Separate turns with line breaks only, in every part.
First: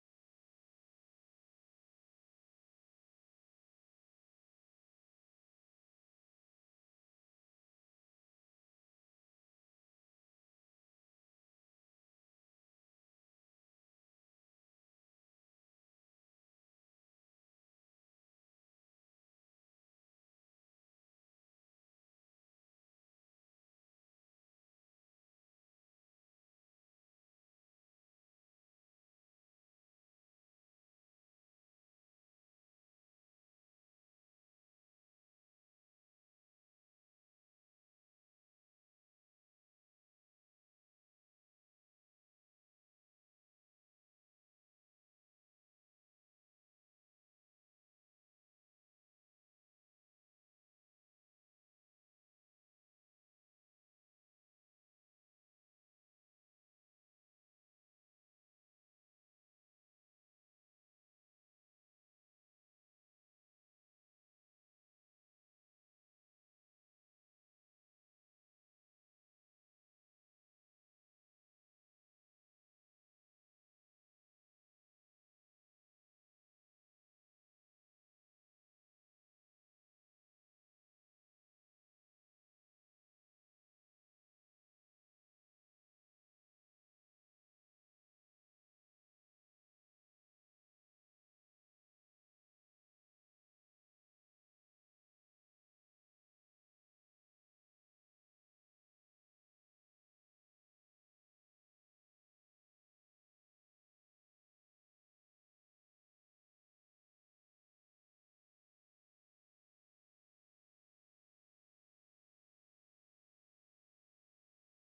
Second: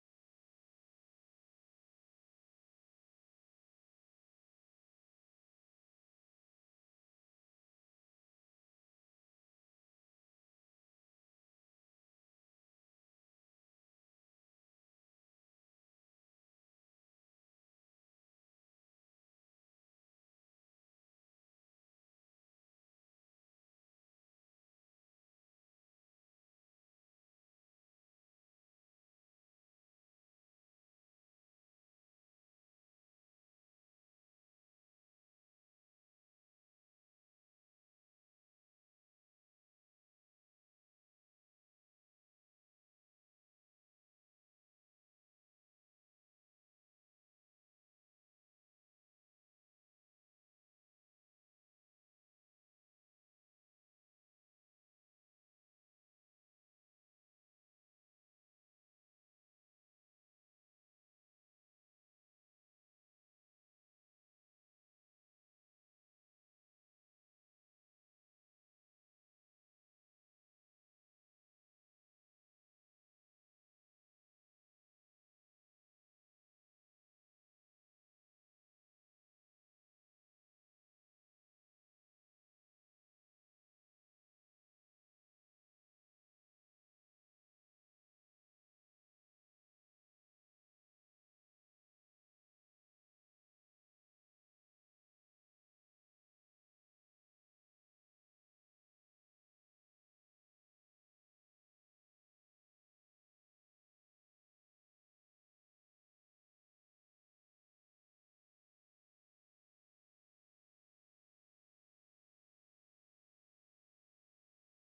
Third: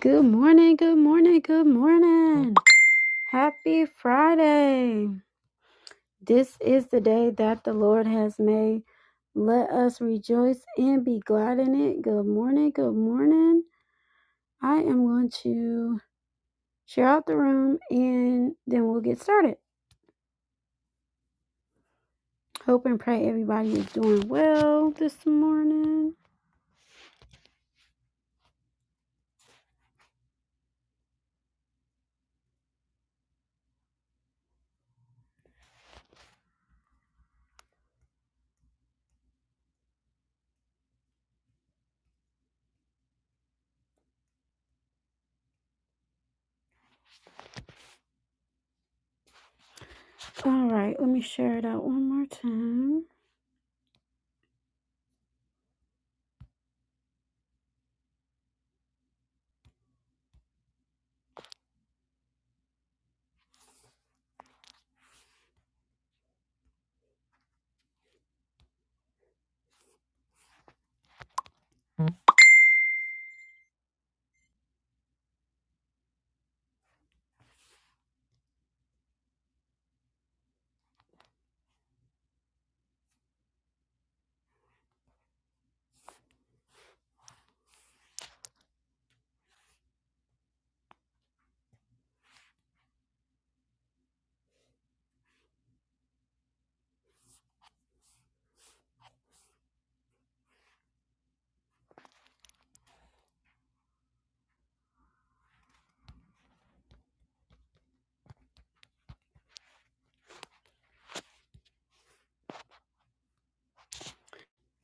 Good morning, good morning, good morning. Happy Friday. This is the day that the Lord has made. Let us rejoice and be glad in it. Good morning, good morning. I am going to share out the room and then we'll get started. Hope and pray everybody is doing well this morning. All right, let me share it out one more time.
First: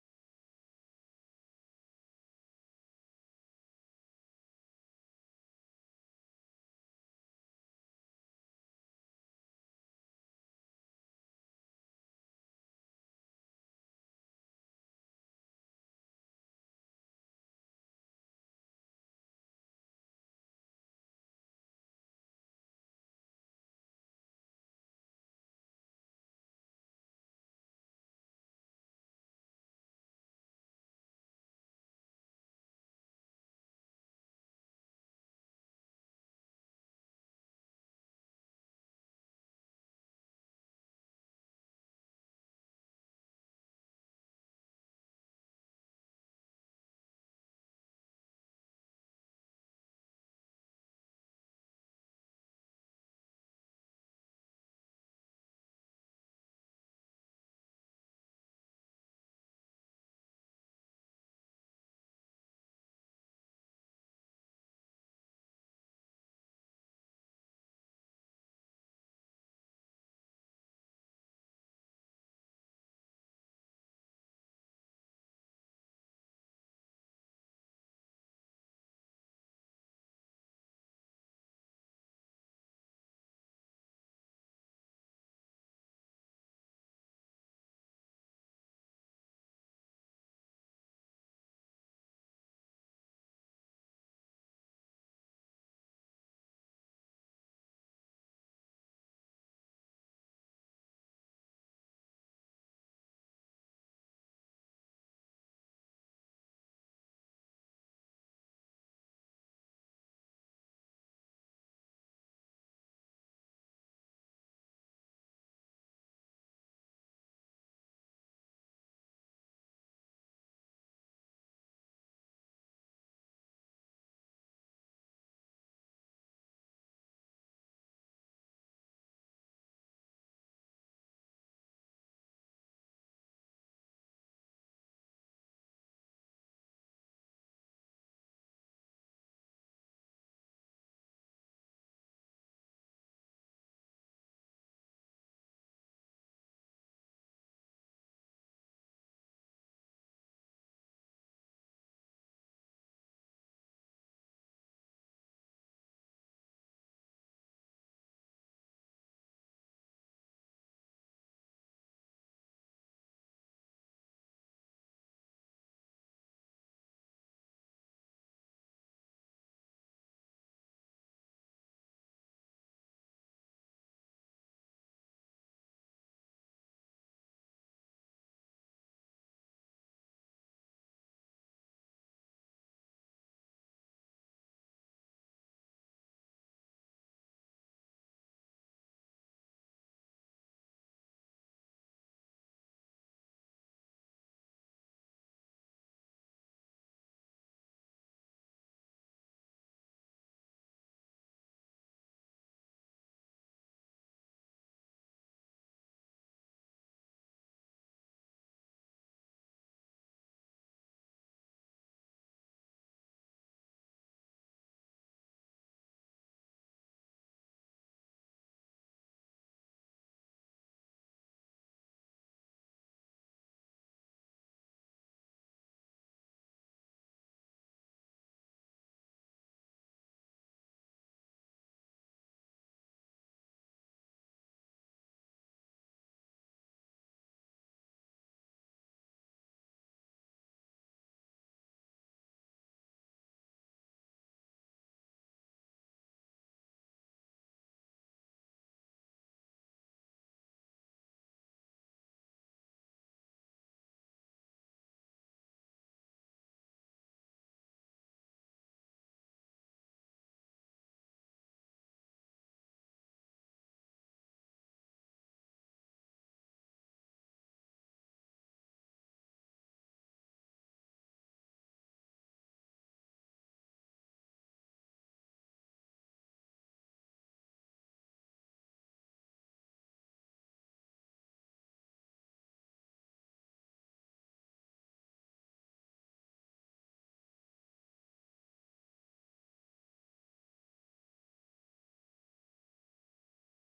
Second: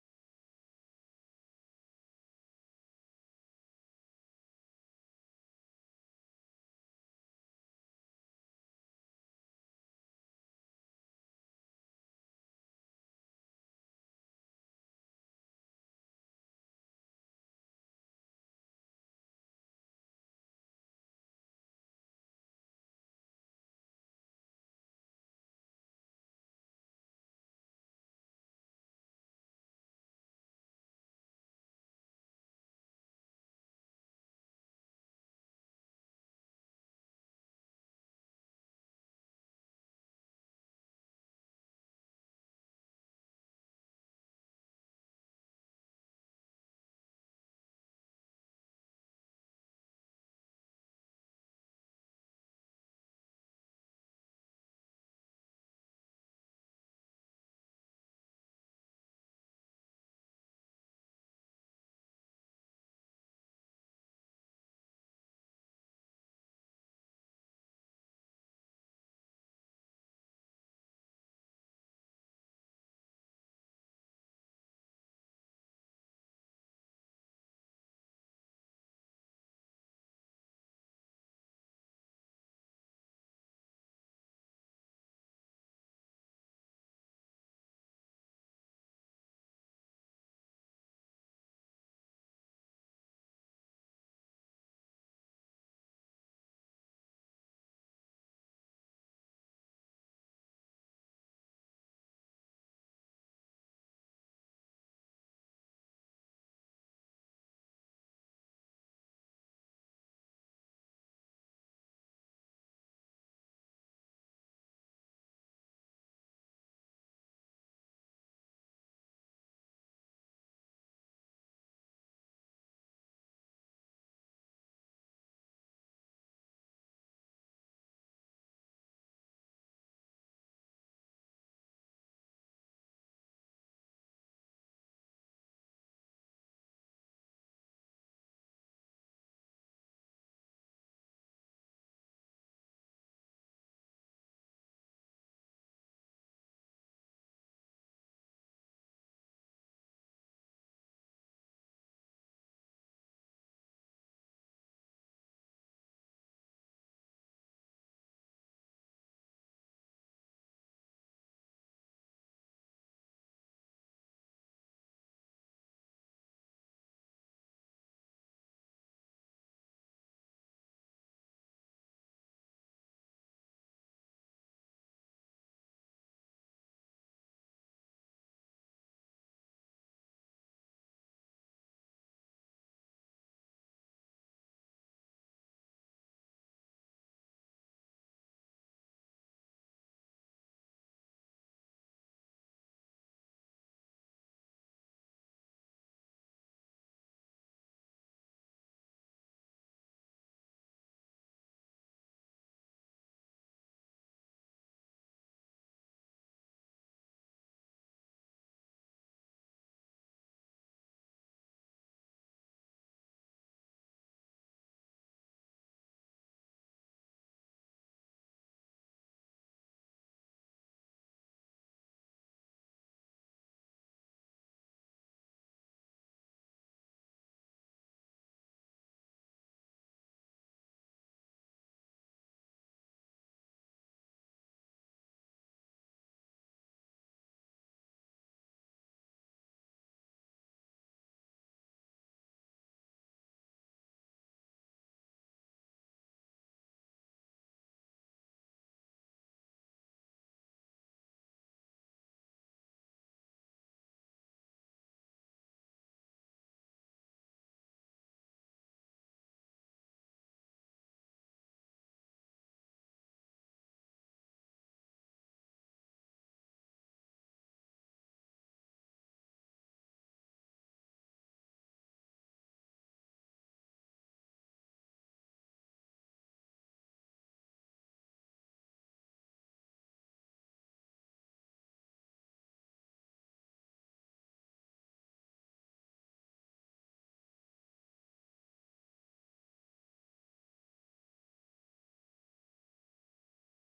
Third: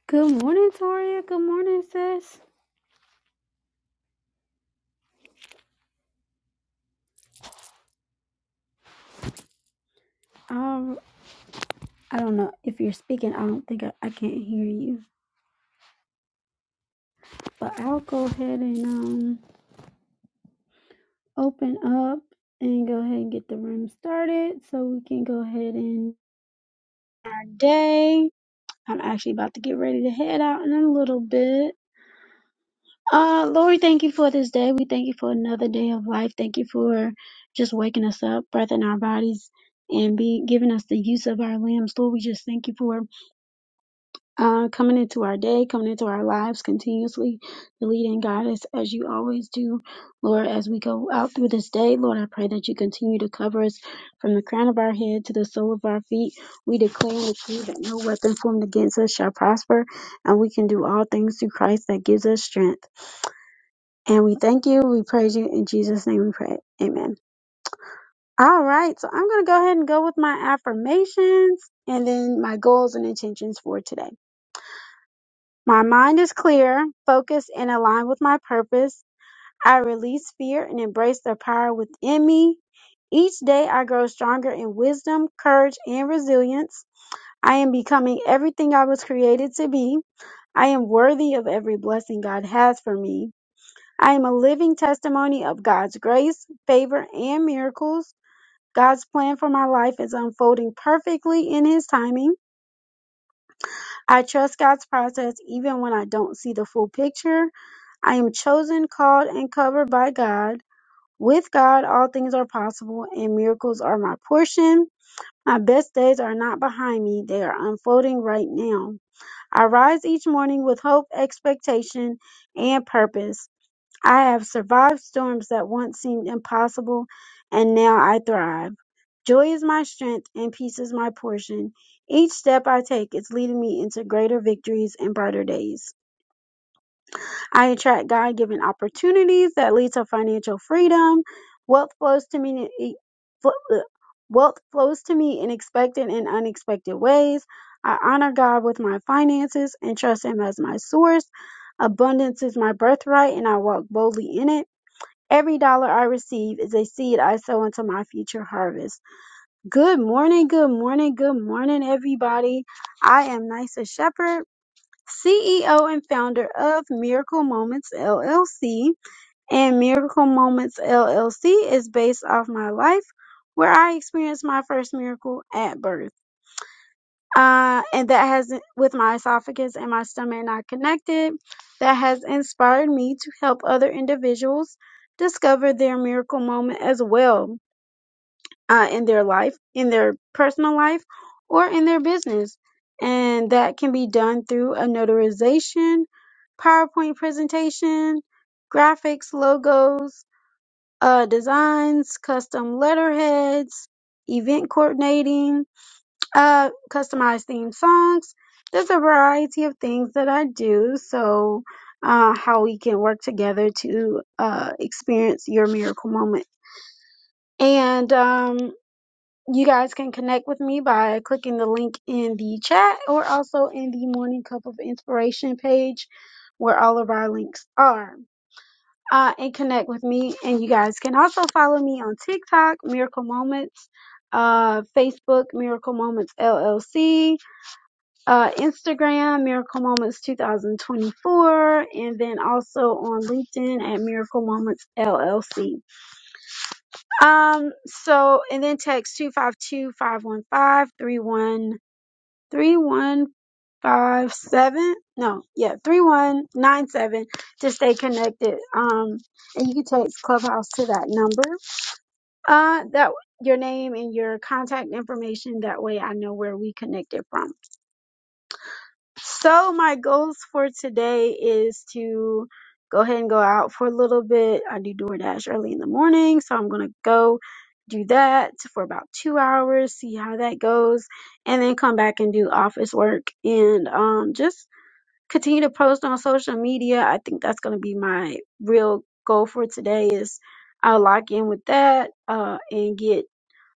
Good morning, Toria. Good morning, sis. All right. I don't know if you're speaking. I don't think I, I can't hear you. But I'll go ahead and um open up and go ahead and get the room started so we can go ahead and day. I'm actually about to get ready to head out in a little bit. Uh Lord, thank you for this day. We thank you for another day of life. Thank you for just waking us up, breath in our bodies, and be giving us the use of our limbs. Lord, we just thank you for uh, coming into our day, coming into our lives continuously, to lead and guide us as you always do. Lord, as we go out through this day, Lord, I pray that you continue to cover us from the crown of our head to the sole of our feet. We declare and decree that no weapon formed against us shall prosper, and we can do all things through Christ that gives us strength. And we thank you, we praise you, in Jesus' name we pray. Amen. All right, so I'm going to go ahead and go with my affirmations and then my goals and intentions for today. My mind is clear, focused, and aligned with my purpose. I release fear and embrace the power within me. Each day I grow stronger in wisdom, courage, and resilience. I am becoming everything I was created to be. I am worthy of every blessing God has for me. I am a living testimony of God's grace, favor, and miracles. God's plan for my life is unfolding perfectly in His timing. I trust God's process even when I don't see the full picture. I am chosen, called, and covered by God. With God, all things are possible, and miracles are my portion. My best days are not behind me, they are unfolding right now. I rise each morning with hope, expectation, and purpose. I have survived storms that once seemed impossible, and now I thrive. Joy is my strength, and peace is my portion. Each step I take is leading me into greater victories and brighter days. I attract God given opportunities that lead to financial freedom. Wealth flows to me. in- fl- ugh. Wealth flows to me in expected and unexpected ways. I honor God with my finances and trust Him as my source. Abundance is my birthright, and I walk boldly in it. Every dollar I receive is a seed I sow into my future harvest. Good morning, good morning, good morning, everybody. I am Nisa Shepherd CEO and founder of Miracle Moments LLC, and Miracle Moments LLC is based off my life where I experienced my first miracle at birth. Uh, and that has, with my esophagus and my stomach not connected, that has inspired me to help other individuals discover their miracle moment as well uh, in their life, in their personal life, or in their business. And that can be done through a notarization, PowerPoint presentation, graphics, logos, uh, designs, custom letterheads, event coordinating, uh, customized theme songs. There's a variety of things that I do. So, uh, how we can work together to uh, experience your miracle moment. And um, you guys can connect with me by clicking the link in the chat or also in the Morning Cup of Inspiration page where all of our links are. Uh, and connect with me. And you guys can also follow me on TikTok, Miracle Moments, uh, Facebook, Miracle Moments LLC, uh, Instagram, Miracle Moments 2024, and then also on LinkedIn at Miracle Moments LLC. Um, so and then text two five two five one five three one three one five seven. No, yeah, 3197 to stay connected. Um, and you can text Clubhouse to that number. Uh, that your name and your contact information. That way I know where we connected from. So my goals for today is to go ahead and go out for a little bit. I do DoorDash early in the morning, so I'm gonna go do that for about two hours, see how that goes, and then come back and do office work and um just continue to post on social media. I think that's gonna be my real goal for today is I'll lock in with that uh and get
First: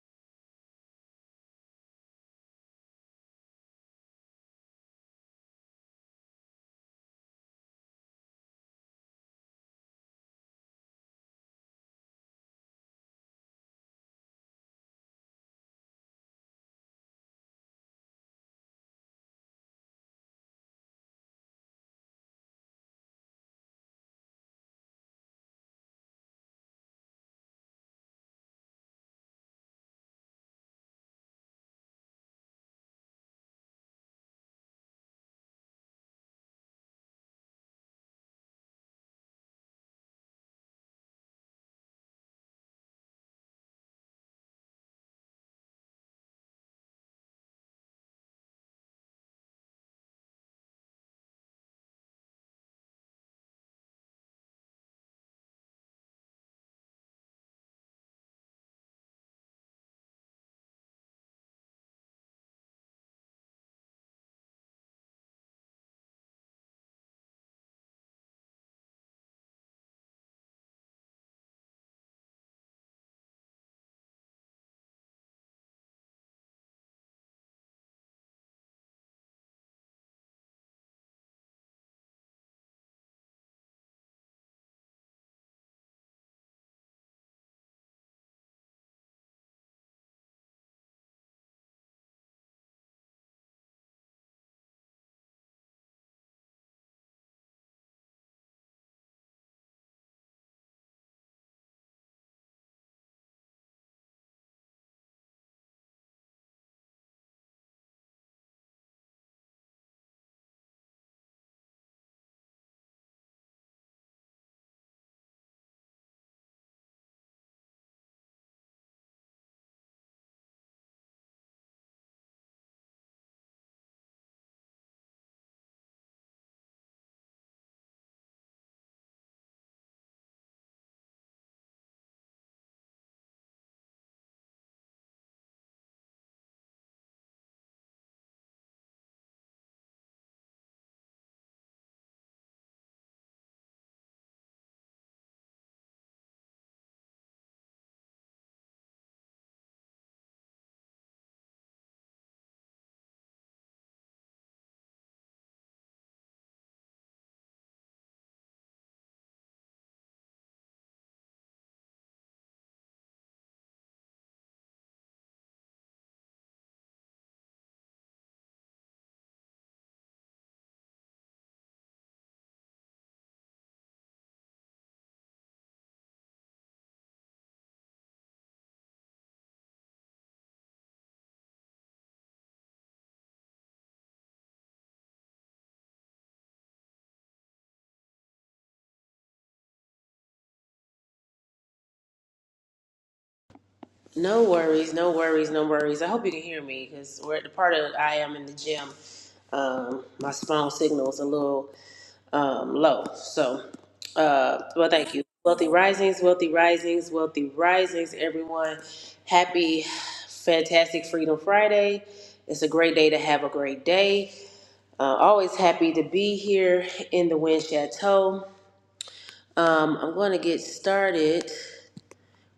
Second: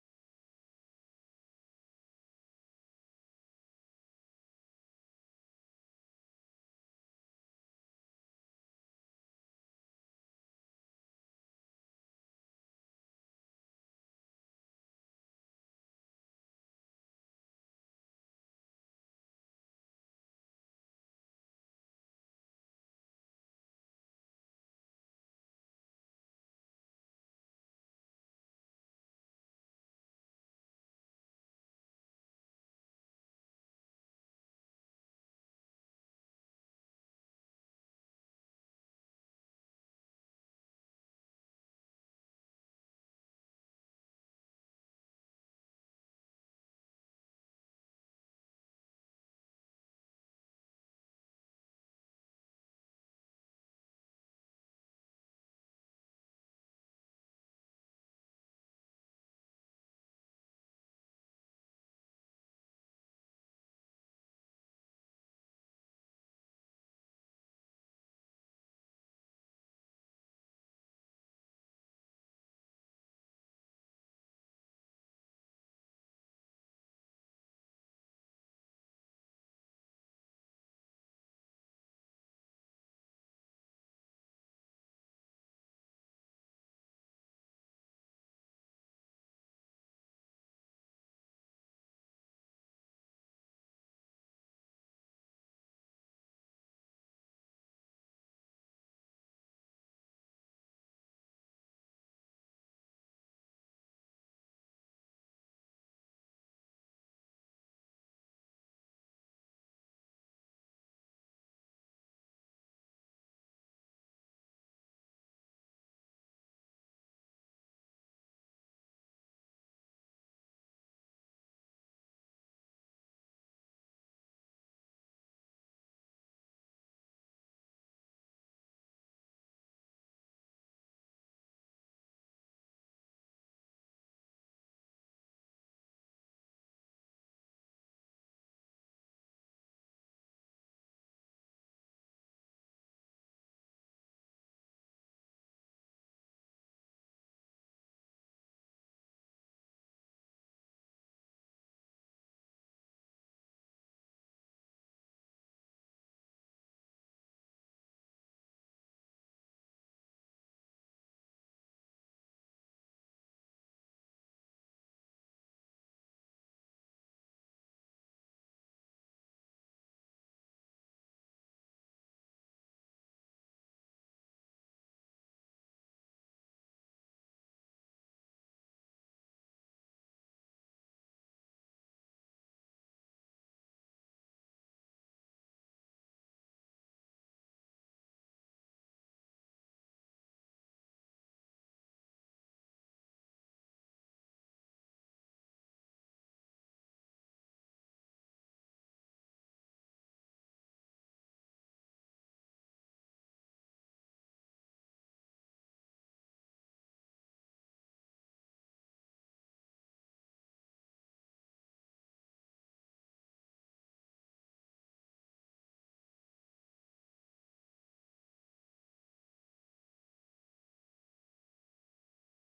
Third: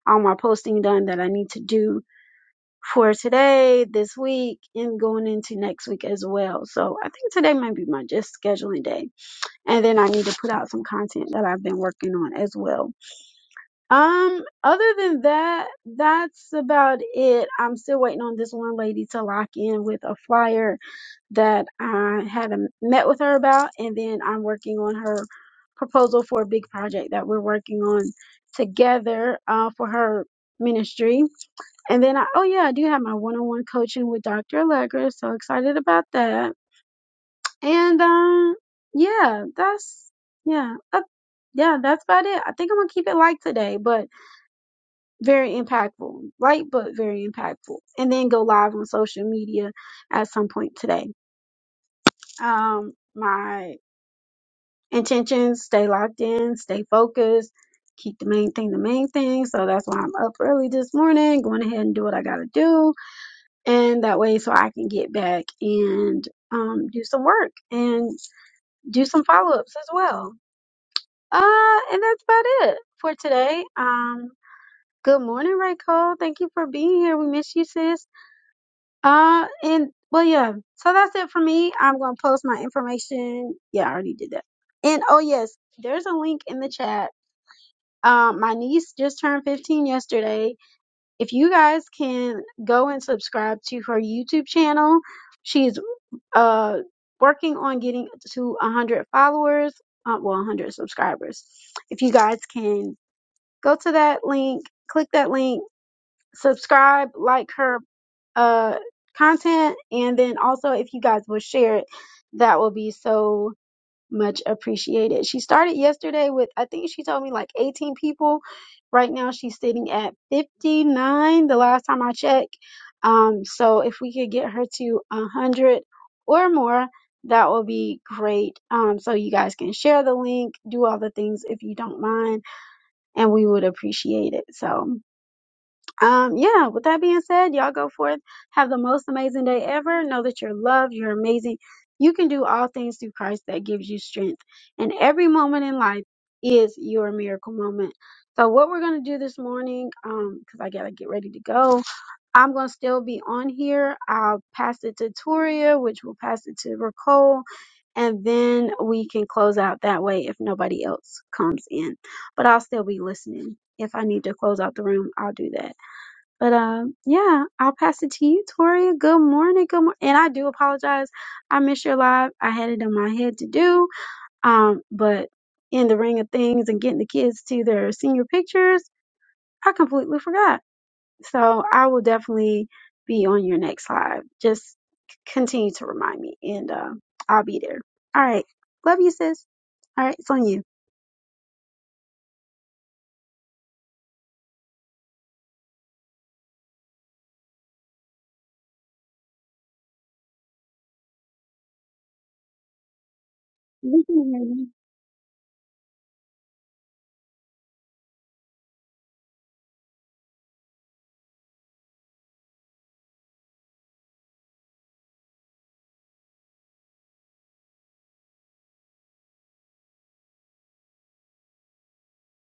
all my posting done that I need to do for today, this week, and going into next week as well. So I think today might be my just scheduling day. And then I need to put out some content that I've been working on as well. Um, other than that, that's about it. I'm still waiting on this one lady to lock in with a flyer that I had a, met with her about, and then I'm working on her proposal for a big project that we're working on together uh, for her ministry. And then I, oh yeah, I do have my one-on-one coaching with Dr. Allegra. So excited about that. And um, yeah, that's yeah, uh, yeah, that's about it. I think I'm gonna keep it light today, but very impactful, light but very impactful. And then go live on social media at some point today. Um, my intentions, stay locked in, stay focused, keep the main thing the main thing. So that's why I'm up early this morning, going ahead and do what I gotta do. And that way so I can get back and um do some work and do some follow ups as well. Uh and that's about it for today. Um good morning, Ray Cole. Thank you for being here. We miss you, sis. Uh and well yeah, so that's it for me. I'm gonna post my information. Yeah, I already did that. And oh yes, there's a link in the chat Um, my niece just turned 15 yesterday. If you guys can go and subscribe to her YouTube channel, she's uh working on getting to 100 followers, uh, well, 100 subscribers. If you guys can go to that link, click that link, subscribe, like her uh content, and then also if you guys will share it, that will be so much appreciated. She started yesterday with, I think she told me like 18 people. Right now she's sitting at 59 the last time I checked. Um, so if we could get her to 100 or more, that will be great. Um, so you guys can share the link, do all the things if you don't mind, and we would appreciate it. So. Um, yeah, with that being said, y'all go forth. Have the most amazing day ever. Know that you're loved, you're amazing. You can do all things through Christ that gives you strength. And every moment in life is your miracle moment. So, what we're going to do this morning, um, because I got to get ready to go, I'm going to still be on here. I'll pass it to Toria, which will pass it to Ricole, and then we can close out that way if nobody else comes in. But I'll still be listening. If I need to close out the room, I'll do that. But um, yeah, I'll pass it to you, Toria. Good morning, good morning. And I do apologize. I missed your live. I had it in my head to do. Um, but in the ring of things and getting the kids to their senior pictures, I completely forgot. So I will definitely be on your next live. Just c- continue to remind me, and uh, I'll be there. All right, love you, sis. All right, it's on you.
No worries, no worries, no worries. I hope you can hear me because we're at the part of I am in the gym. Um, my phone signal is a little um, low. So,
You can hear
uh,
me.
well, thank you. Wealthy Risings, Wealthy Risings, Wealthy Risings, everyone. Happy, fantastic Freedom Friday. It's a great day to have a great day. Uh, always happy to be here in the Wind Chateau. Um, I'm going to get started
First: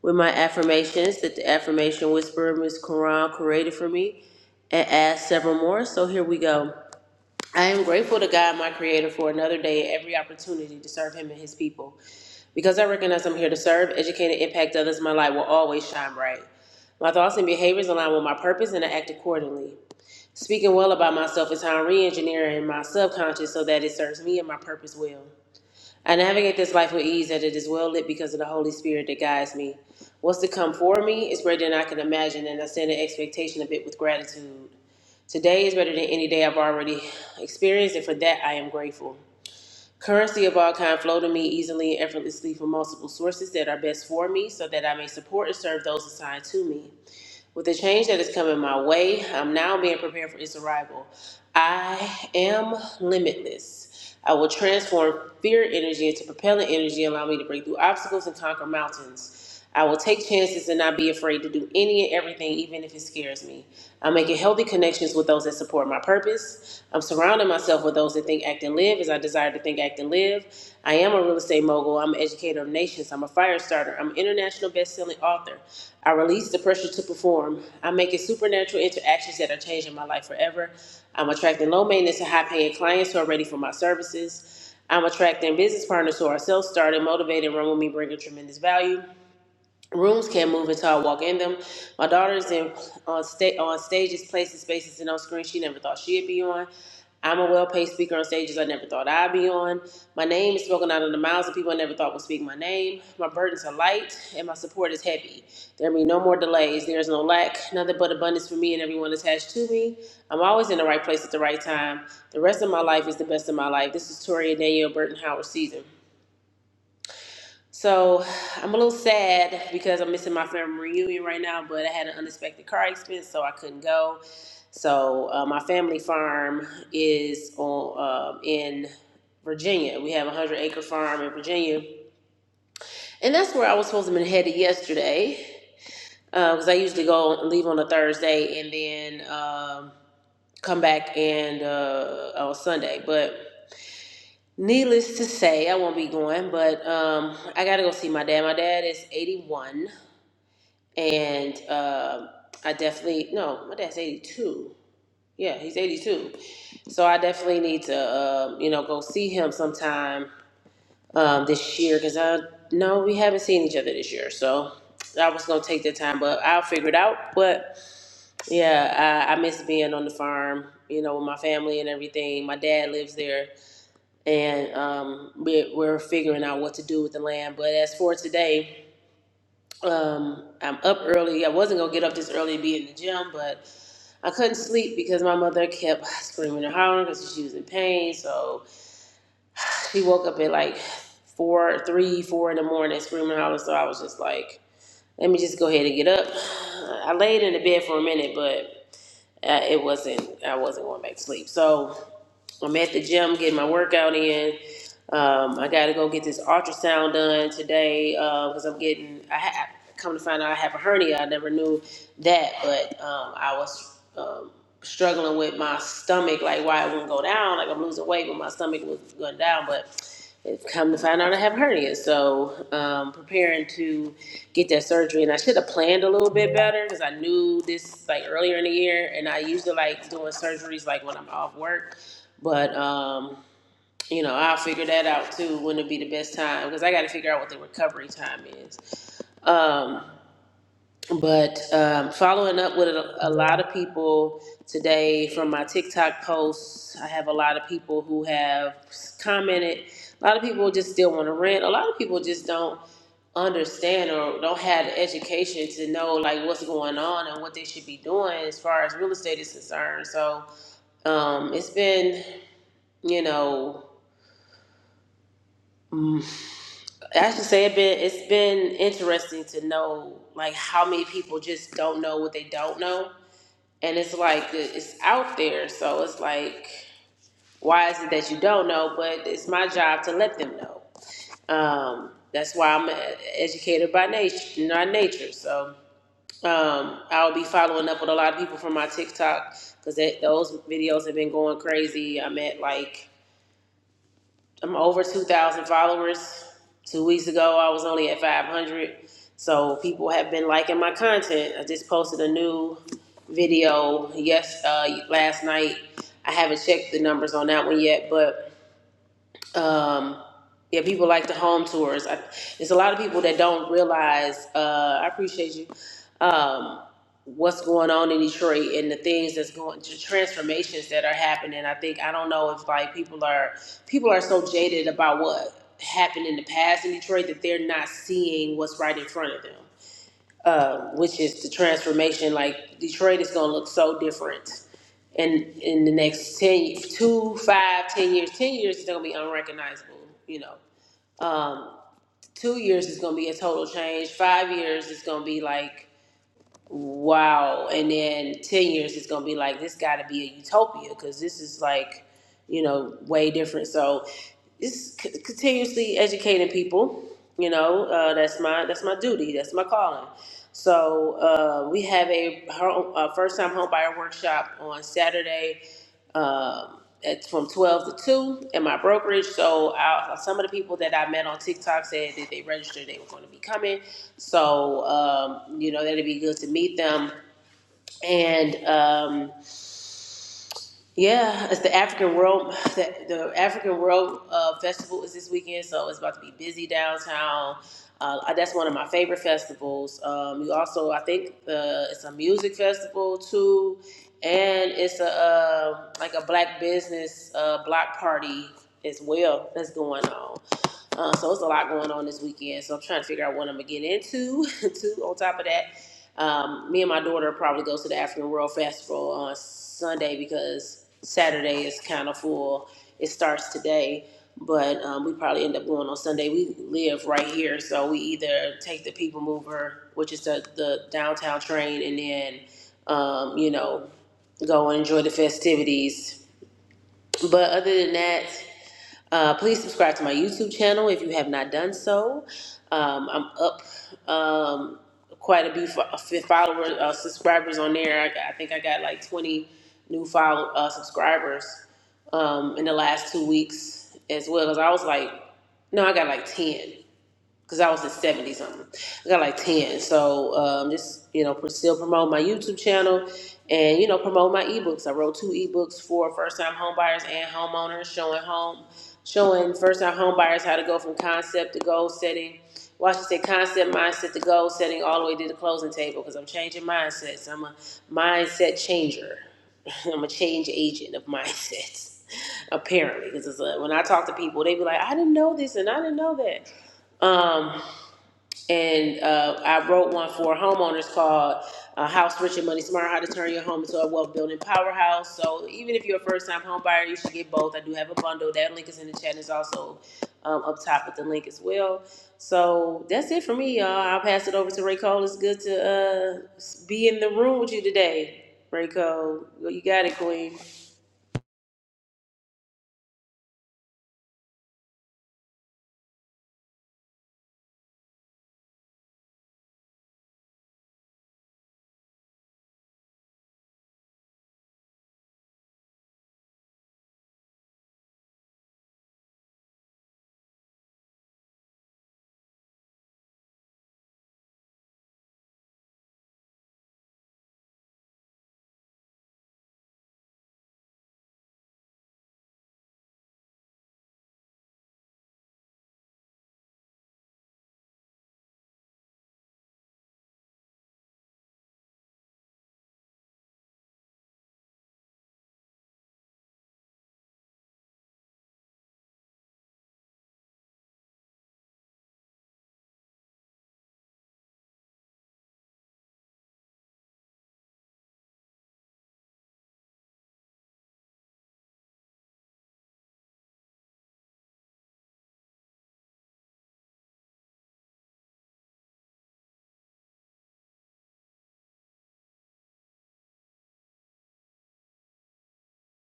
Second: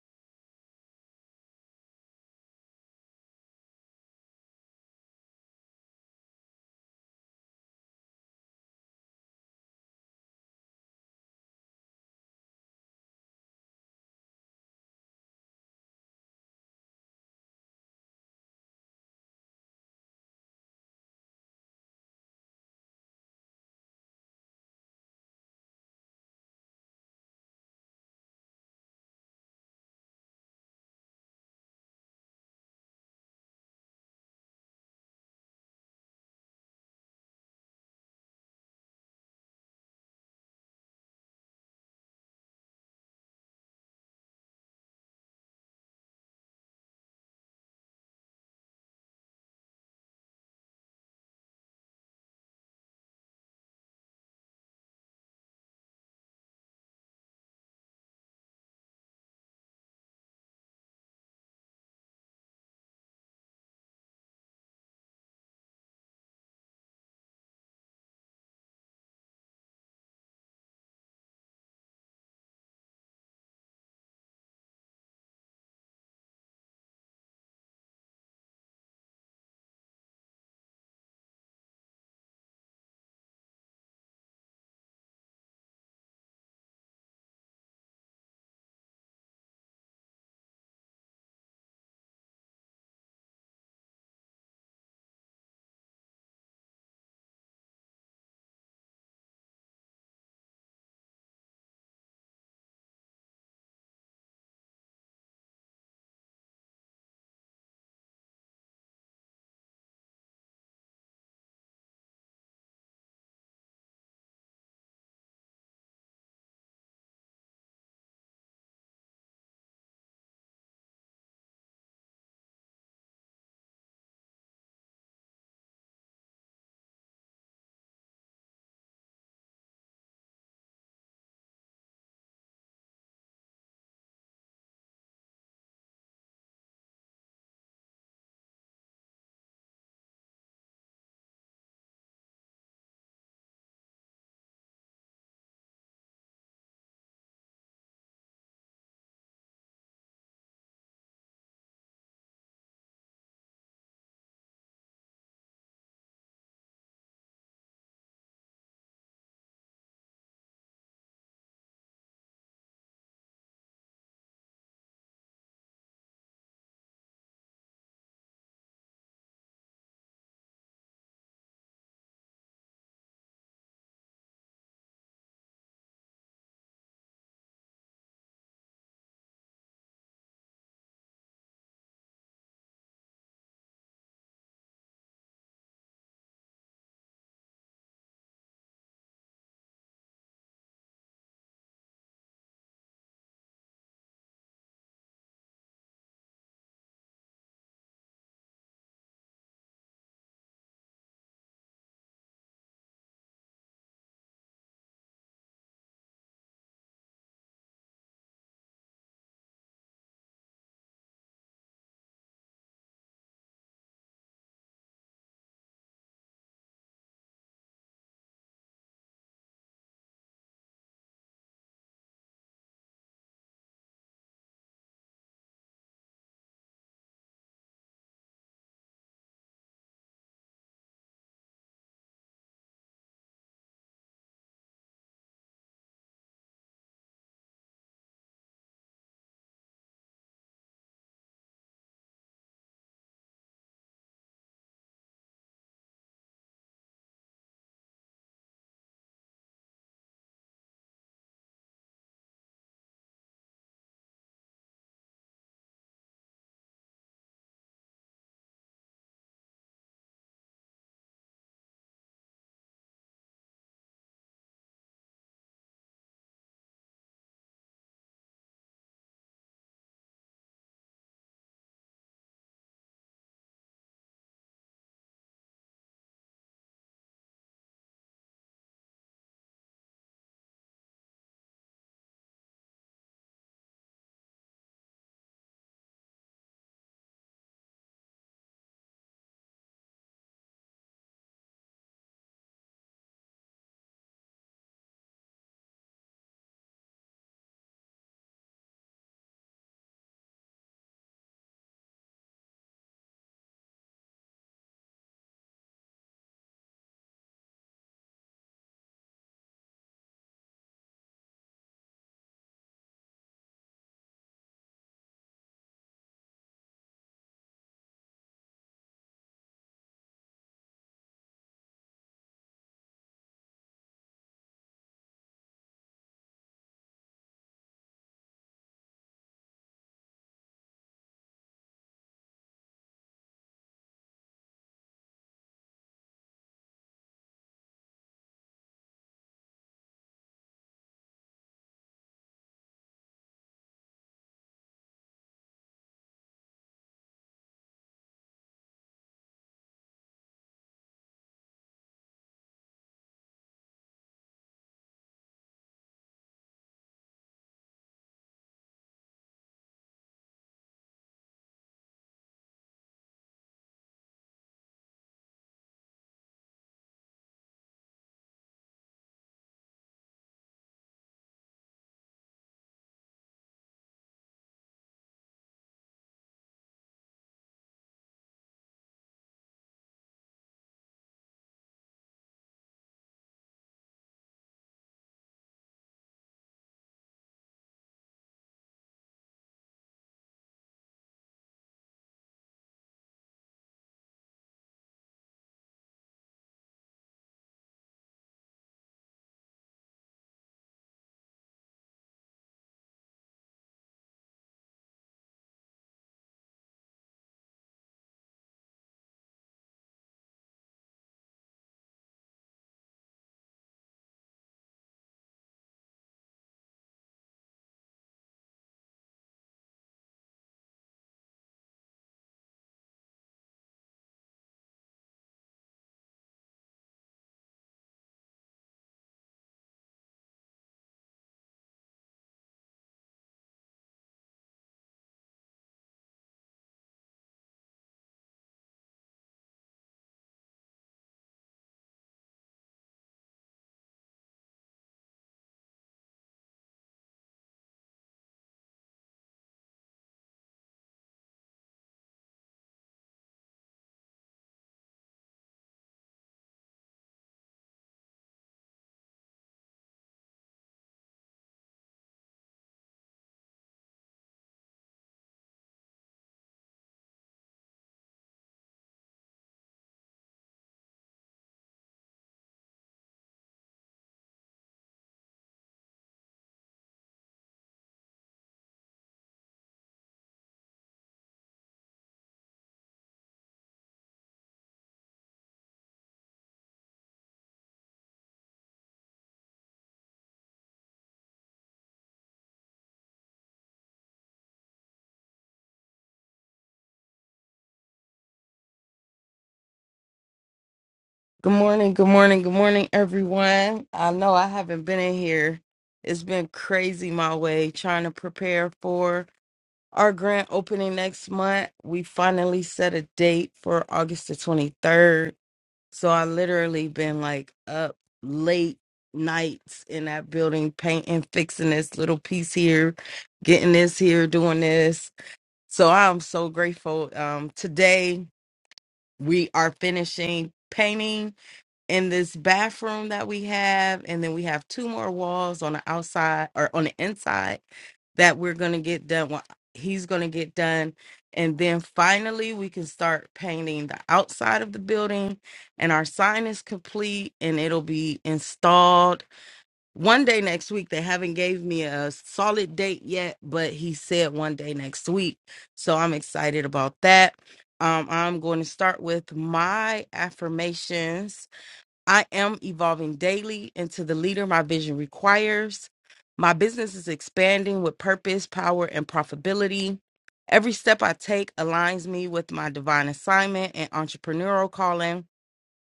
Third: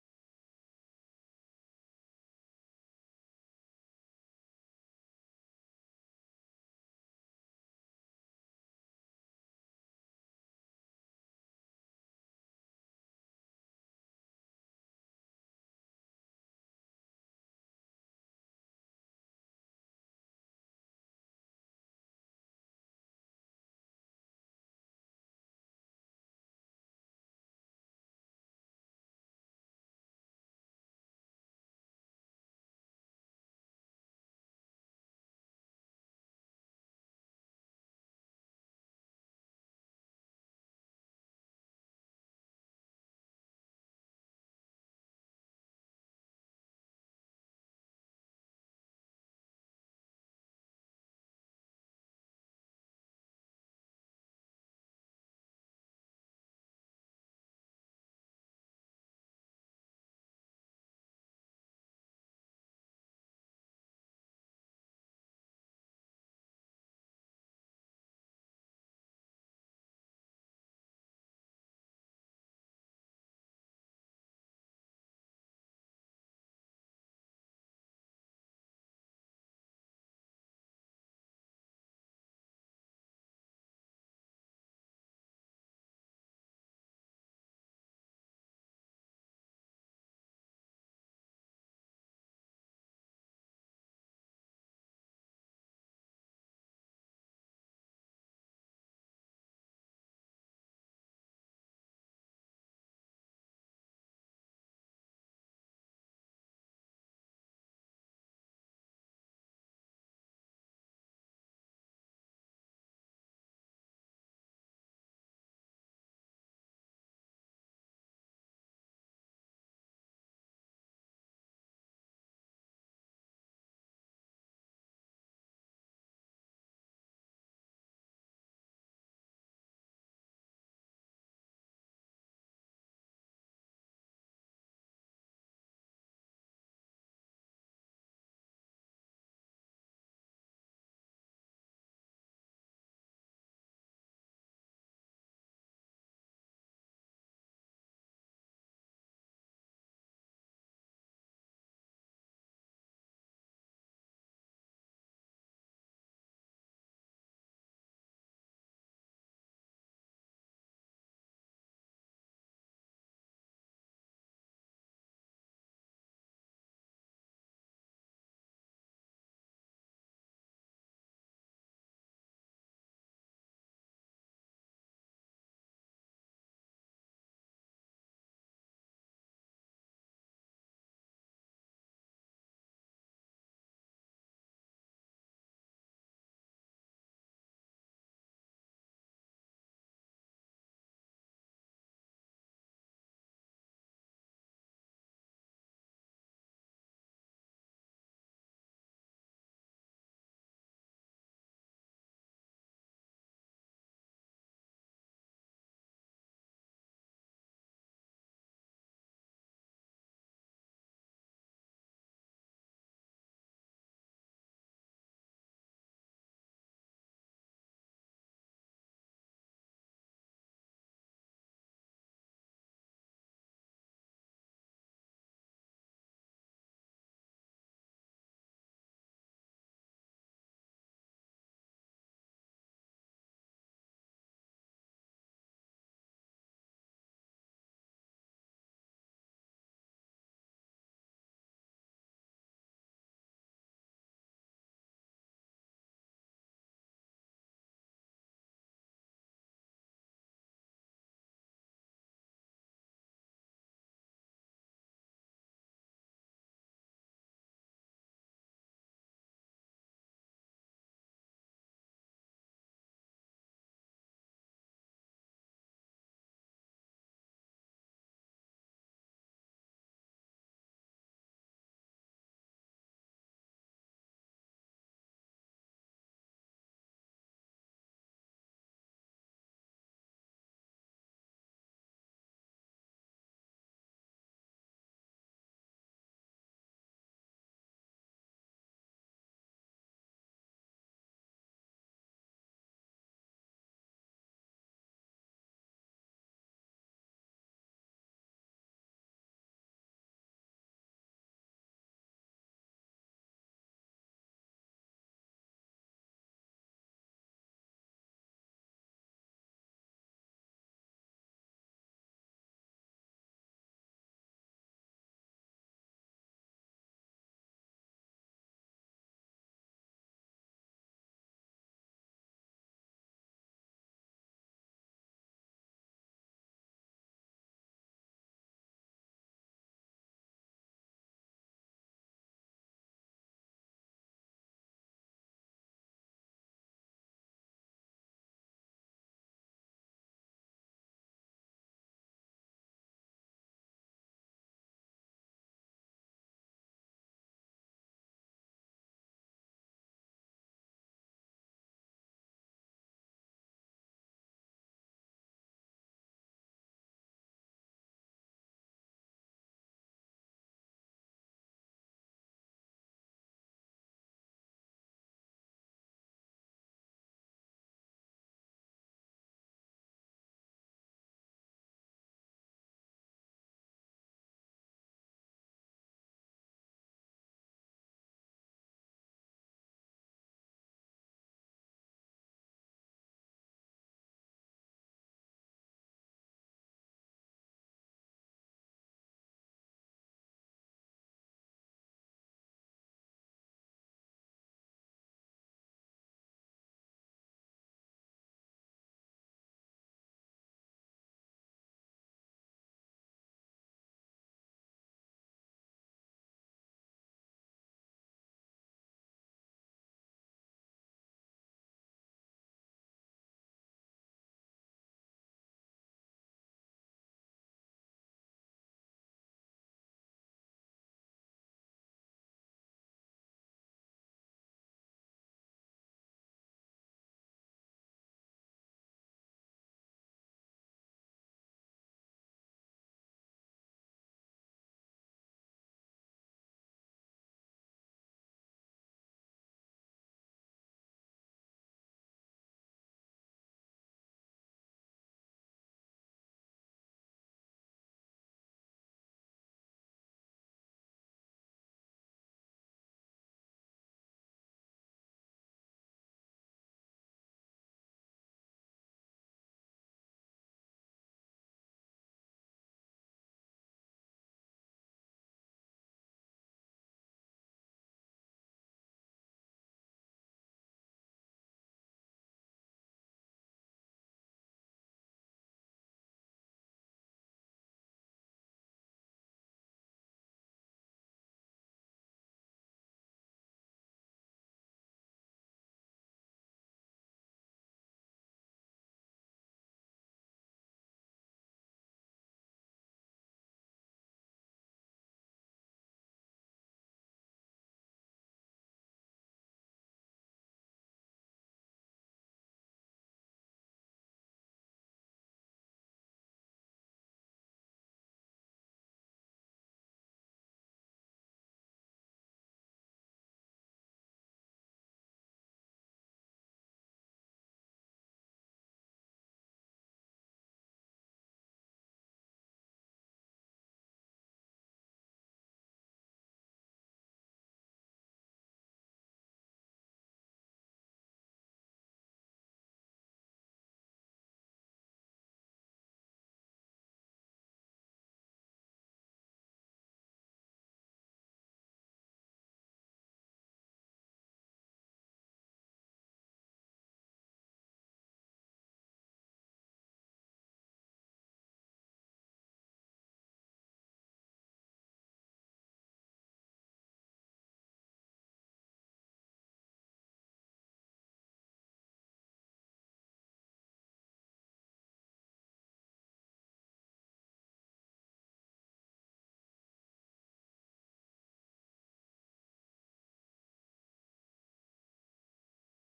with my affirmations that the affirmation whisperer Miss Quran created for me and add several more. So here we go. I am grateful to God, my creator, for another day and every opportunity to serve him and his people. Because I recognize I'm here to serve, educate, and impact others, my light will always shine bright. My thoughts and behaviors align with my purpose and I act accordingly. Speaking well about myself is how I'm re engineering my subconscious so that it serves me and my purpose well. I navigate this life with ease that it is well lit because of the Holy Spirit that guides me. What's to come for me is greater than I can imagine, and I stand in expectation of it with gratitude. Today is better than any day I've already experienced, and for that I am grateful. Currency of all kind flow to me easily and effortlessly from multiple sources that are best for me, so that I may support and serve those assigned to me. With the change that is coming my way, I'm now being prepared for its arrival. I am limitless. I will transform fear energy into propellant energy, allow me to break through obstacles and conquer mountains. I will take chances and not be afraid to do any and everything, even if it scares me. I'm making healthy connections with those that support my purpose. I'm surrounding myself with those that to think, act, and live is I desire to think, act, and live. I am a real estate mogul. I'm an educator of nations. I'm a fire starter. I'm an international best-selling author. I release the pressure to perform. I'm making supernatural interactions that are changing my life forever. I'm attracting low maintenance and high paying clients who are ready for my services. I'm attracting business partners who are self starting motivated, and run with me, bringing tremendous value. Rooms can't move until I walk in them. My daughter's in on sta- on stages, places, spaces, and on screen she never thought she'd be on. I'm a well-paid speaker on stages I never thought I'd be on. My name is spoken out of the mouths of people I never thought would speak my name. My burdens are light and my support is heavy. There be no more delays. There is no lack, nothing but abundance for me and everyone attached to me. I'm always in the right place at the right time. The rest of my life is the best of my life. This is Toria Danielle Burton Howard season. So I'm a little sad because I'm missing my family reunion right now, but I had an unexpected car expense, so I couldn't go. So uh, my family farm is on um in Virginia. We have a hundred acre farm in Virginia, and that's where I was supposed to be headed yesterday because I usually go leave on a Thursday and then um, come back and uh, on Sunday, but. Needless to say, I won't be going, but um, I gotta go see my dad. My dad is 81 and um I definitely no, my dad's eighty two. Yeah, he's eighty two, so I definitely need to um, you know go see him sometime um, this year because I no we haven't seen each other this year, so I was gonna take the time, but I'll figure it out. But yeah, I, I miss being on the farm. You know, with my family and everything. My dad lives there, and um, we, we're figuring out what to do with the land. But as for today, um, I'm up early. I wasn't gonna get up this early to be in the gym, but I couldn't sleep because my mother kept screaming and hollering because she was in pain. So he woke up at like four, three, four in the morning screaming and hollering. So I was just like, let me just go ahead and get up. I laid in the bed for a minute, but uh, it wasn't. I wasn't going back to sleep. So I'm at the gym getting my workout in. Um, I got to go get this ultrasound done today because I'm getting. I ha- come to find out I have a hernia. I never knew that, but um, I was um, struggling with my stomach, like why it wouldn't go down. Like I'm losing weight, but my stomach was going down. But it's come to find out I have a hernia, so um, preparing to get that surgery. And I should have planned a little bit better because I knew this like earlier in the year, and I usually like doing surgeries like when I'm off work but um, you know, I'll figure that out too. When it'd be the best time because I got to figure out what the recovery time is. Um, but um, following up with a, a lot of people today from my TikTok posts, I have a lot of people who have commented. A lot of people just still want to rent. A lot of people just don't understand or don't have the education to know like what's going on and what they should be doing as far as real estate is concerned. So um, it's been, you know. Mm. I should say it been it's been interesting to know like how many people just don't know what they don't know, and it's like it's out there, so it's like why is it that you don't know? But it's my job to let them know. Um, that's why I'm an educator by nature, not nature. So um, I'll be following up with a lot of people from my TikTok because those videos have been going crazy. I'm at like I'm over 2,000 followers. Two weeks ago, I was only at 500. So people have been liking my content. I just posted a new video yes uh, last night. I haven't checked the numbers on that one yet, but um yeah people like the home tours I, there's a lot of people that don't realize uh i appreciate you um what's going on in detroit and the things that's going the transformations that are happening i think i don't know if like people are people are so jaded about what happened in the past in detroit that they're not seeing what's right in front of them um, which is the transformation like detroit is going to look so different in in the next ten, two, five ten years ten years is going to be unrecognizable you know um two years is going to be a total change five years is going to be like wow and then ten years is going to be like this got to be a utopia because this is like you know way different so it's c- continuously educating people you know uh, that's my that's my duty that's my calling so uh, we have a, home, a first time home buyer workshop on saturday um, it's from 12 to 2 in my brokerage. So I, some of the people that I met on TikTok said that they registered, they were going to be coming. So, um, you know, that'd be good to meet them. And, um, yeah, it's the African World. The, the African World uh, Festival is this weekend, so it's about to be busy downtown. Uh, that's one of my favorite festivals. Um, you also, I think, the, it's a music festival too, and it's a uh, like a black business uh, block party as well that's going on. Uh, so it's a lot going on this weekend. So I'm trying to figure out what I'm gonna get into. too. On top of that, um, me and my daughter probably go to the African World Festival on Sunday because Saturday is kind of full. It starts today, but um, we probably end up going on Sunday. We live right here, so we either take the People Mover, which is the, the downtown train, and then um, you know go and enjoy the festivities. But other than that. Uh, please subscribe to my YouTube channel if you have not done so. Um, I'm up um, quite a few fo- a few follower uh, subscribers on there. I, got- I think I got like 20 new follow uh, subscribers um, in the last two weeks as well. Cause I was like, no, I got like 10 because I was in 70 something. I got like 10. So um, just, you know, pr- still promote my YouTube channel and, you know, promote my ebooks. I wrote two ebooks for first time homebuyers and homeowners showing home, showing first time homebuyers how to go from concept to goal setting. Well, I should say concept, mindset to goal setting all the way to the closing table because I'm changing mindsets. I'm a mindset changer. I'm a change agent of mindsets, apparently. Because when I talk to people, they be like, I didn't know this and I didn't know that. Um, and uh, I wrote one for homeowners called uh, House Rich and Money Smart How to Turn Your Home into a Wealth Building Powerhouse. So, even if you're a first time home buyer, you should get both. I do have a bundle. That link is in the chat and is also um, up top with the link as well. So, that's it for me, y'all. I'll pass it over to Ray Cole. It's good to uh, be in the room with you today, Ray Cole. You got it, Queen.
Good morning, good morning, good morning, everyone. I know I haven't been in here. It's been crazy my way trying to prepare for our grand opening next month. We finally set a date for August the 23rd. So I literally been like up late nights in that building, painting, fixing this little piece here, getting this here, doing this. So I'm so grateful. Um, today we are finishing painting in this bathroom that we have and then we have two more walls on the outside or on the inside that we're going to get done well, he's going to get done and then finally we can start painting the outside of the building and our sign is complete and it'll be installed one day next week they haven't gave me a solid date yet but he said one day next week so i'm excited about that um, i'm going to start with my affirmations I am evolving daily into the leader my vision requires. My business is expanding with purpose, power, and profitability. Every step I take aligns me with my divine assignment and entrepreneurial calling.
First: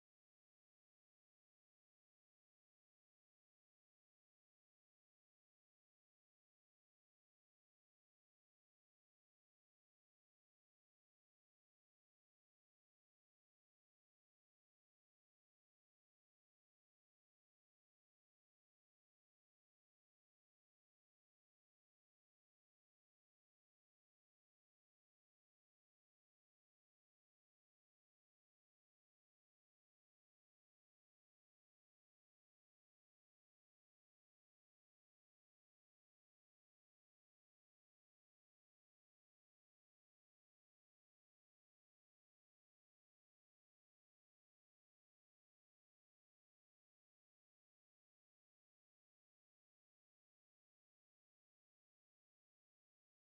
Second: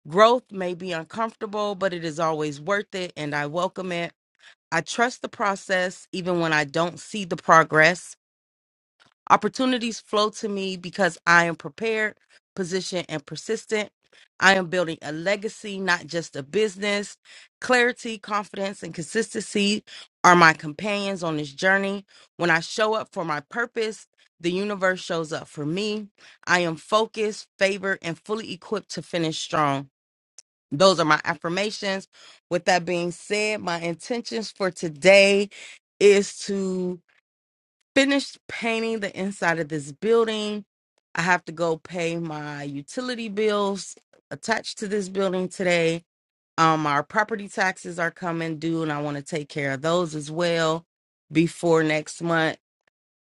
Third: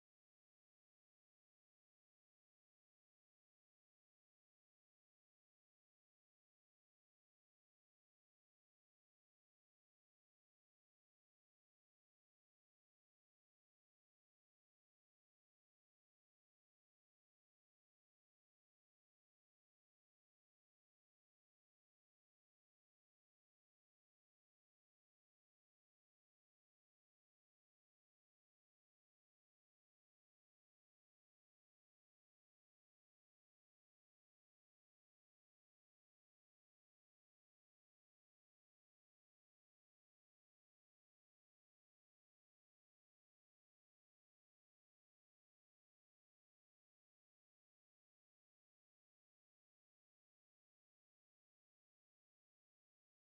Growth may be uncomfortable, but it is always worth it, and I welcome it. I trust the process even when I don't see the progress. Opportunities flow to me because I am prepared, positioned, and persistent. I am building a legacy, not just a business. Clarity, confidence, and consistency are my companions on this journey. When I show up for my purpose, the universe shows up for me. I am focused, favored, and fully equipped to finish strong. Those are my affirmations. With that being said, my intentions for today is to finished painting the inside of this building. I have to go pay my utility bills attached to this building today. Um, our property taxes are coming due, and I want to take care of those as well before next month.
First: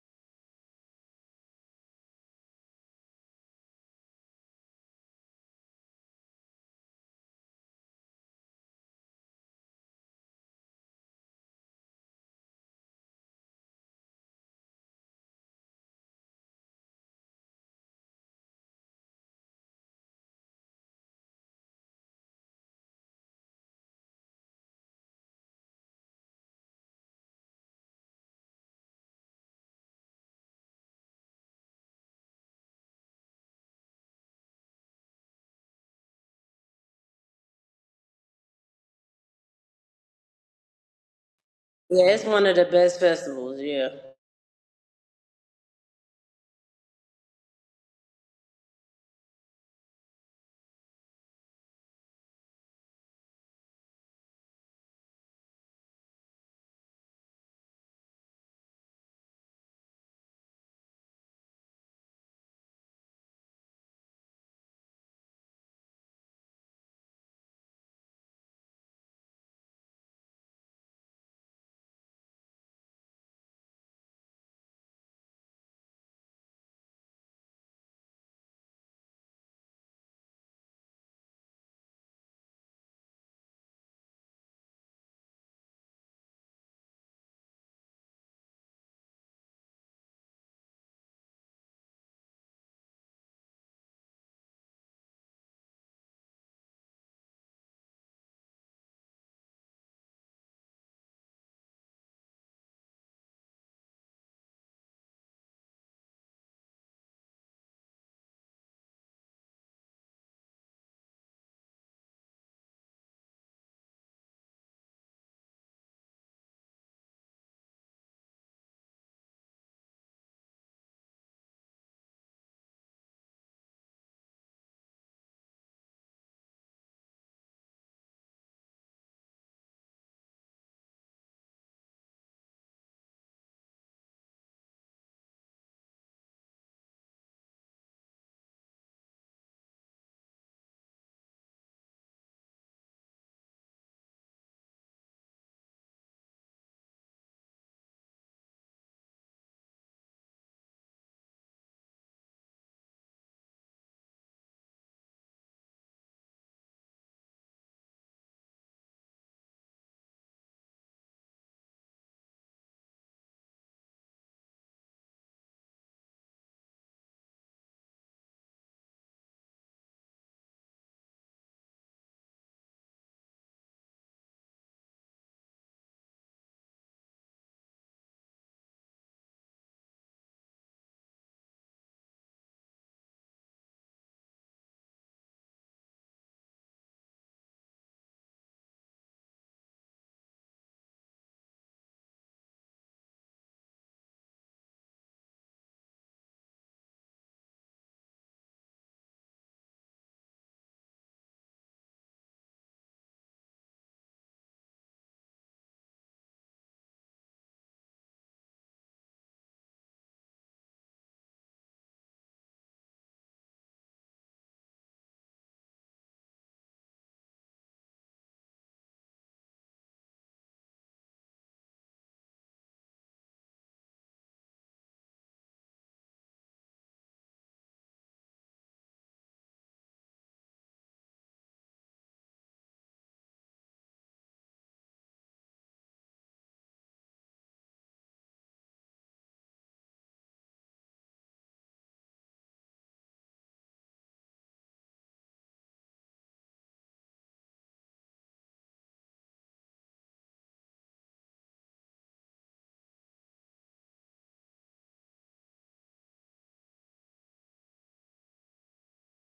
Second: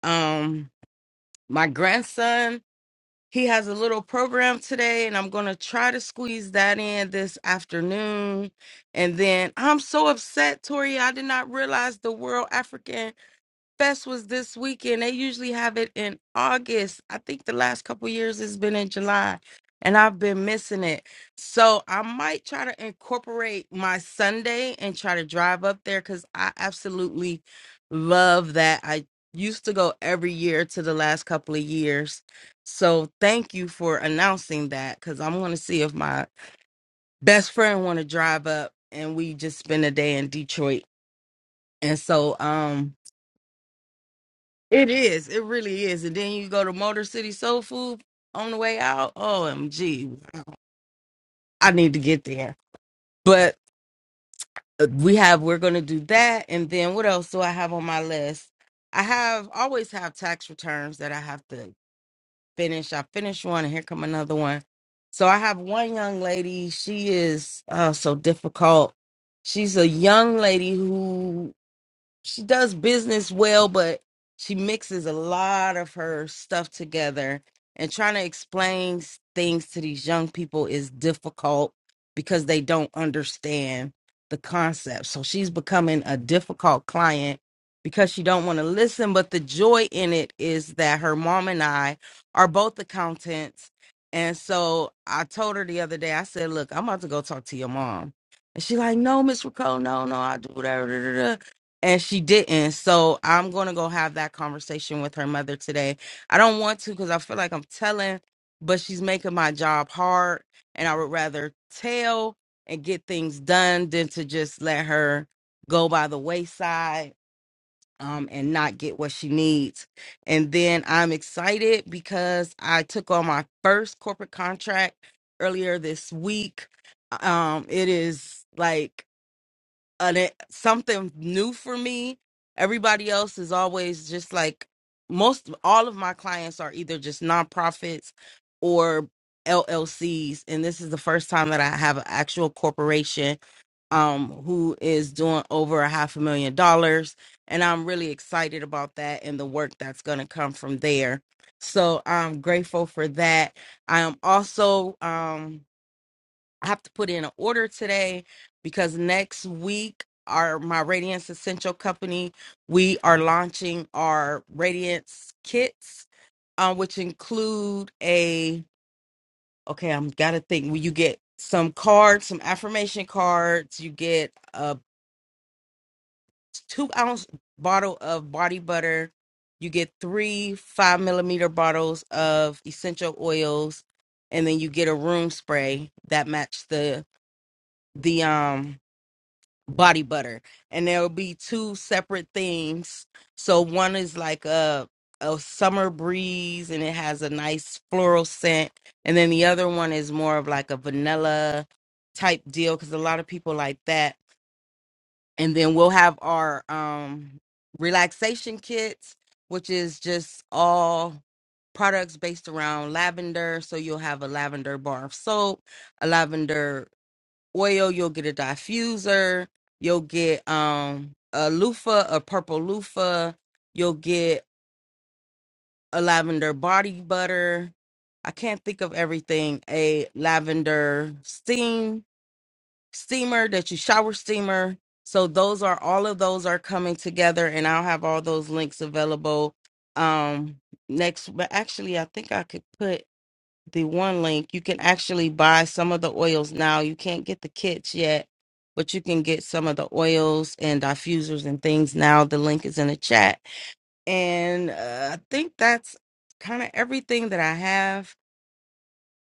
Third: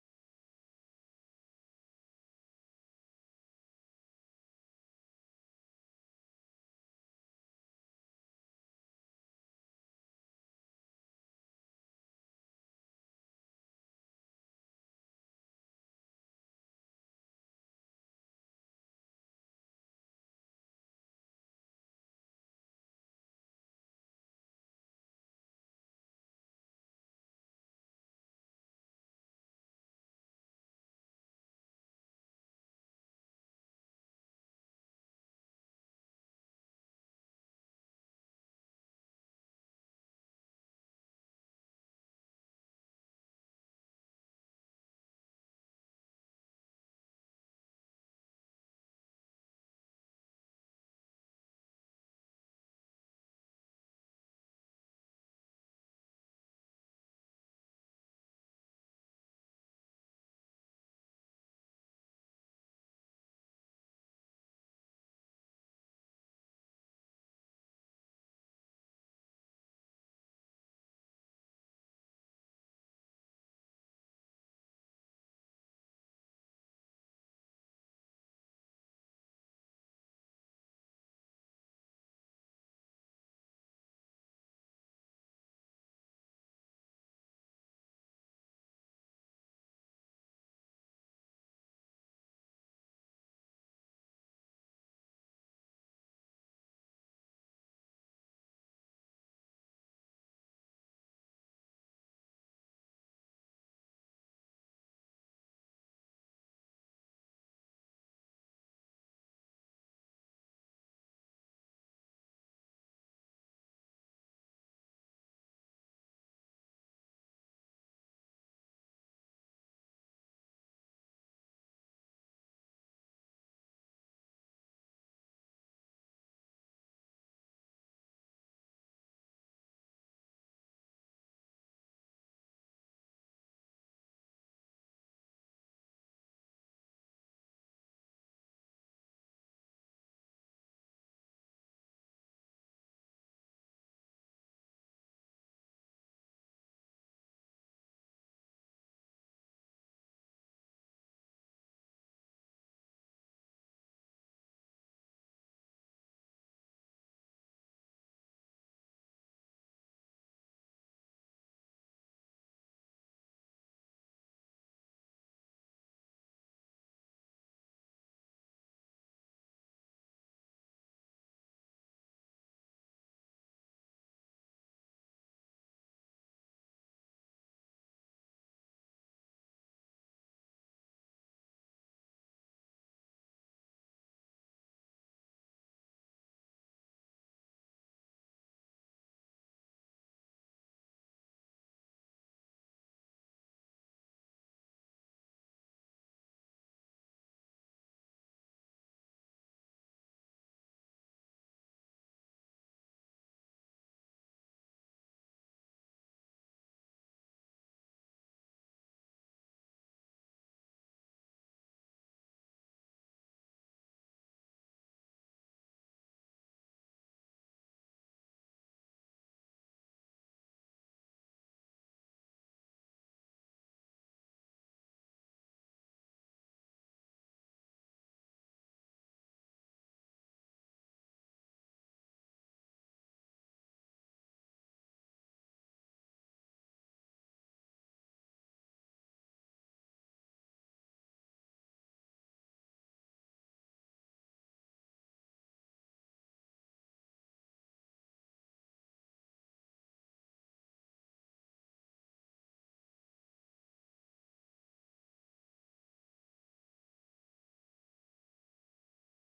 Um, my grandson, he has a little program today, and I'm going to try to squeeze that in this afternoon. And then I'm so upset, Tori. I did not realize the World African Fest was this weekend. They usually have it in August. I think the last couple years it's been in July, and I've been missing it. So I might try to incorporate my Sunday and try to drive up there because I absolutely love that. I used to go every year to the last couple of years. So thank you for announcing that because I'm going to see if my best friend want to drive up and we just spend a day in Detroit. And
Yeah, it's
so,
one of the
um,
best festivals. Yeah.
it is. It really is. And then you go to Motor City Soul Food on the way out. OMG. wow. I need to get there. But uh, we have, we're going to do that. And then what else do I have on my list? I have always have tax returns that I have to finish. I finished one and here come another one. So I have one young lady. She is uh, so difficult. She's a young lady who she does business well, but she mixes a lot of her stuff together and trying to explain s- things to these young people is difficult because they don't understand the concept. So she's becoming a difficult client because she don't want to listen, but the joy in it is that her mom and I are both accountants. And so I told her the other day, I said, "Look, I'm about to go talk to your mom." And she like, "No, Miss Rico, no, no, I do whatever." and she didn't. So I'm going to go have that conversation with her mother today. I don't want to because I feel like I'm telling, but she's making my job hard. And I would rather tell and get things done than to just let her go by the wayside um, and not get what she needs. And then I'm excited because I took on my first corporate contract earlier this week. Um, it is like an something new for me. Everybody else is always just like most all of my clients are either just nonprofits or LLCs and this is the first time that I have an actual corporation um who is doing over a half a million dollars and I'm really excited about that and the work that's going to come from there. So I'm grateful for that. I am also um I have to put in an order today because next week our my Radiance Essential Company we are launching our Radiance kits, uh, which include a okay. I'm gotta think. Well, you get some cards, some affirmation cards? You get a two ounce bottle of body butter. You get three five millimeter bottles of essential oils, and then you get a room spray that match the the um body butter and there'll be two separate things so one is like a a summer breeze and it has a nice floral scent and then the other one is more of like a vanilla type deal cuz a lot of people like that and then we'll have our um relaxation kits which is just all products based around lavender so you'll have a lavender bar of soap a lavender oil, you'll get a diffuser, you'll get um a loofah, a purple loofah, you'll get a lavender body butter. I can't think of everything. A lavender steam steamer that you shower steamer. So those are all of those are coming together and I'll have all those links available um next but actually I think I could put the one link, you can actually buy some of the oils now. You can't get the kits yet, but you can get some of the oils and diffusers and things now. The link is in the chat. And uh, I think that's kind of everything that I have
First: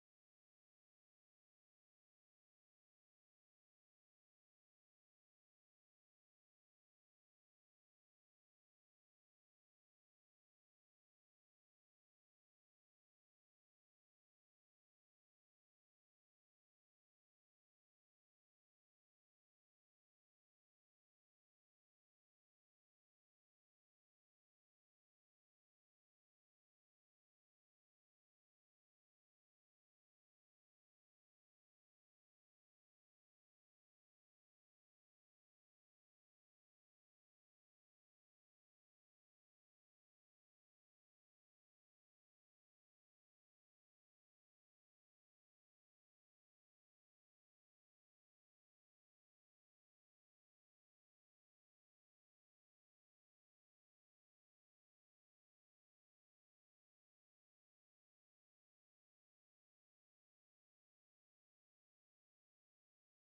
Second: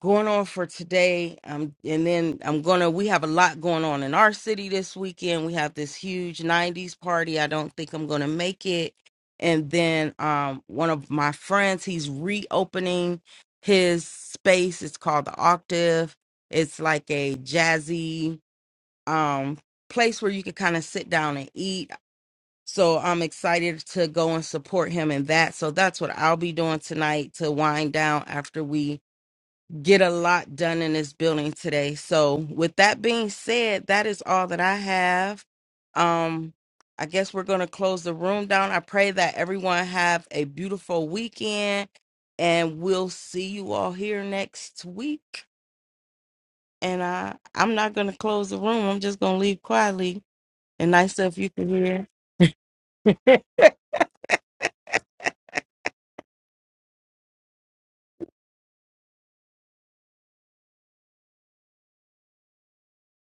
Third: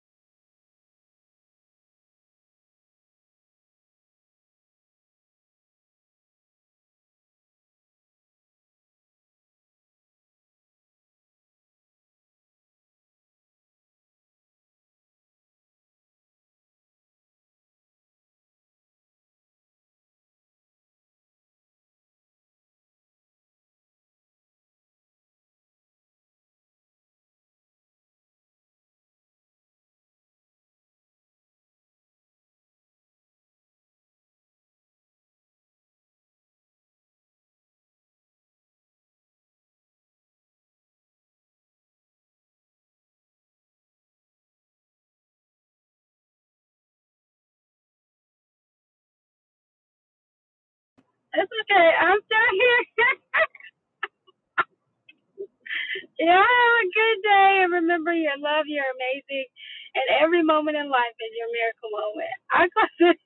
going on for today. Um, and then I'm gonna. We have a lot going on in our city this weekend. We have this huge '90s party. I don't think I'm gonna make it. And then um, one of my friends, he's reopening his space. It's called the Octave. It's like a jazzy um place where you can kind of sit down and eat. So I'm excited to go and support him in that. So that's what I'll be doing tonight to wind down after we get a lot done in this building today. So, with that being said, that is all that I have. Um, I guess we're going to close the room down. I pray that everyone have a beautiful weekend and we'll see you all here next week. And I, I'm not going to close the room. I'm just going to leave quietly. And nice if you
It's
can
okay.
hear.
I'm still here. Yeah, have a good day and remember your love, you're amazing, and every moment in life is your miracle moment. I call it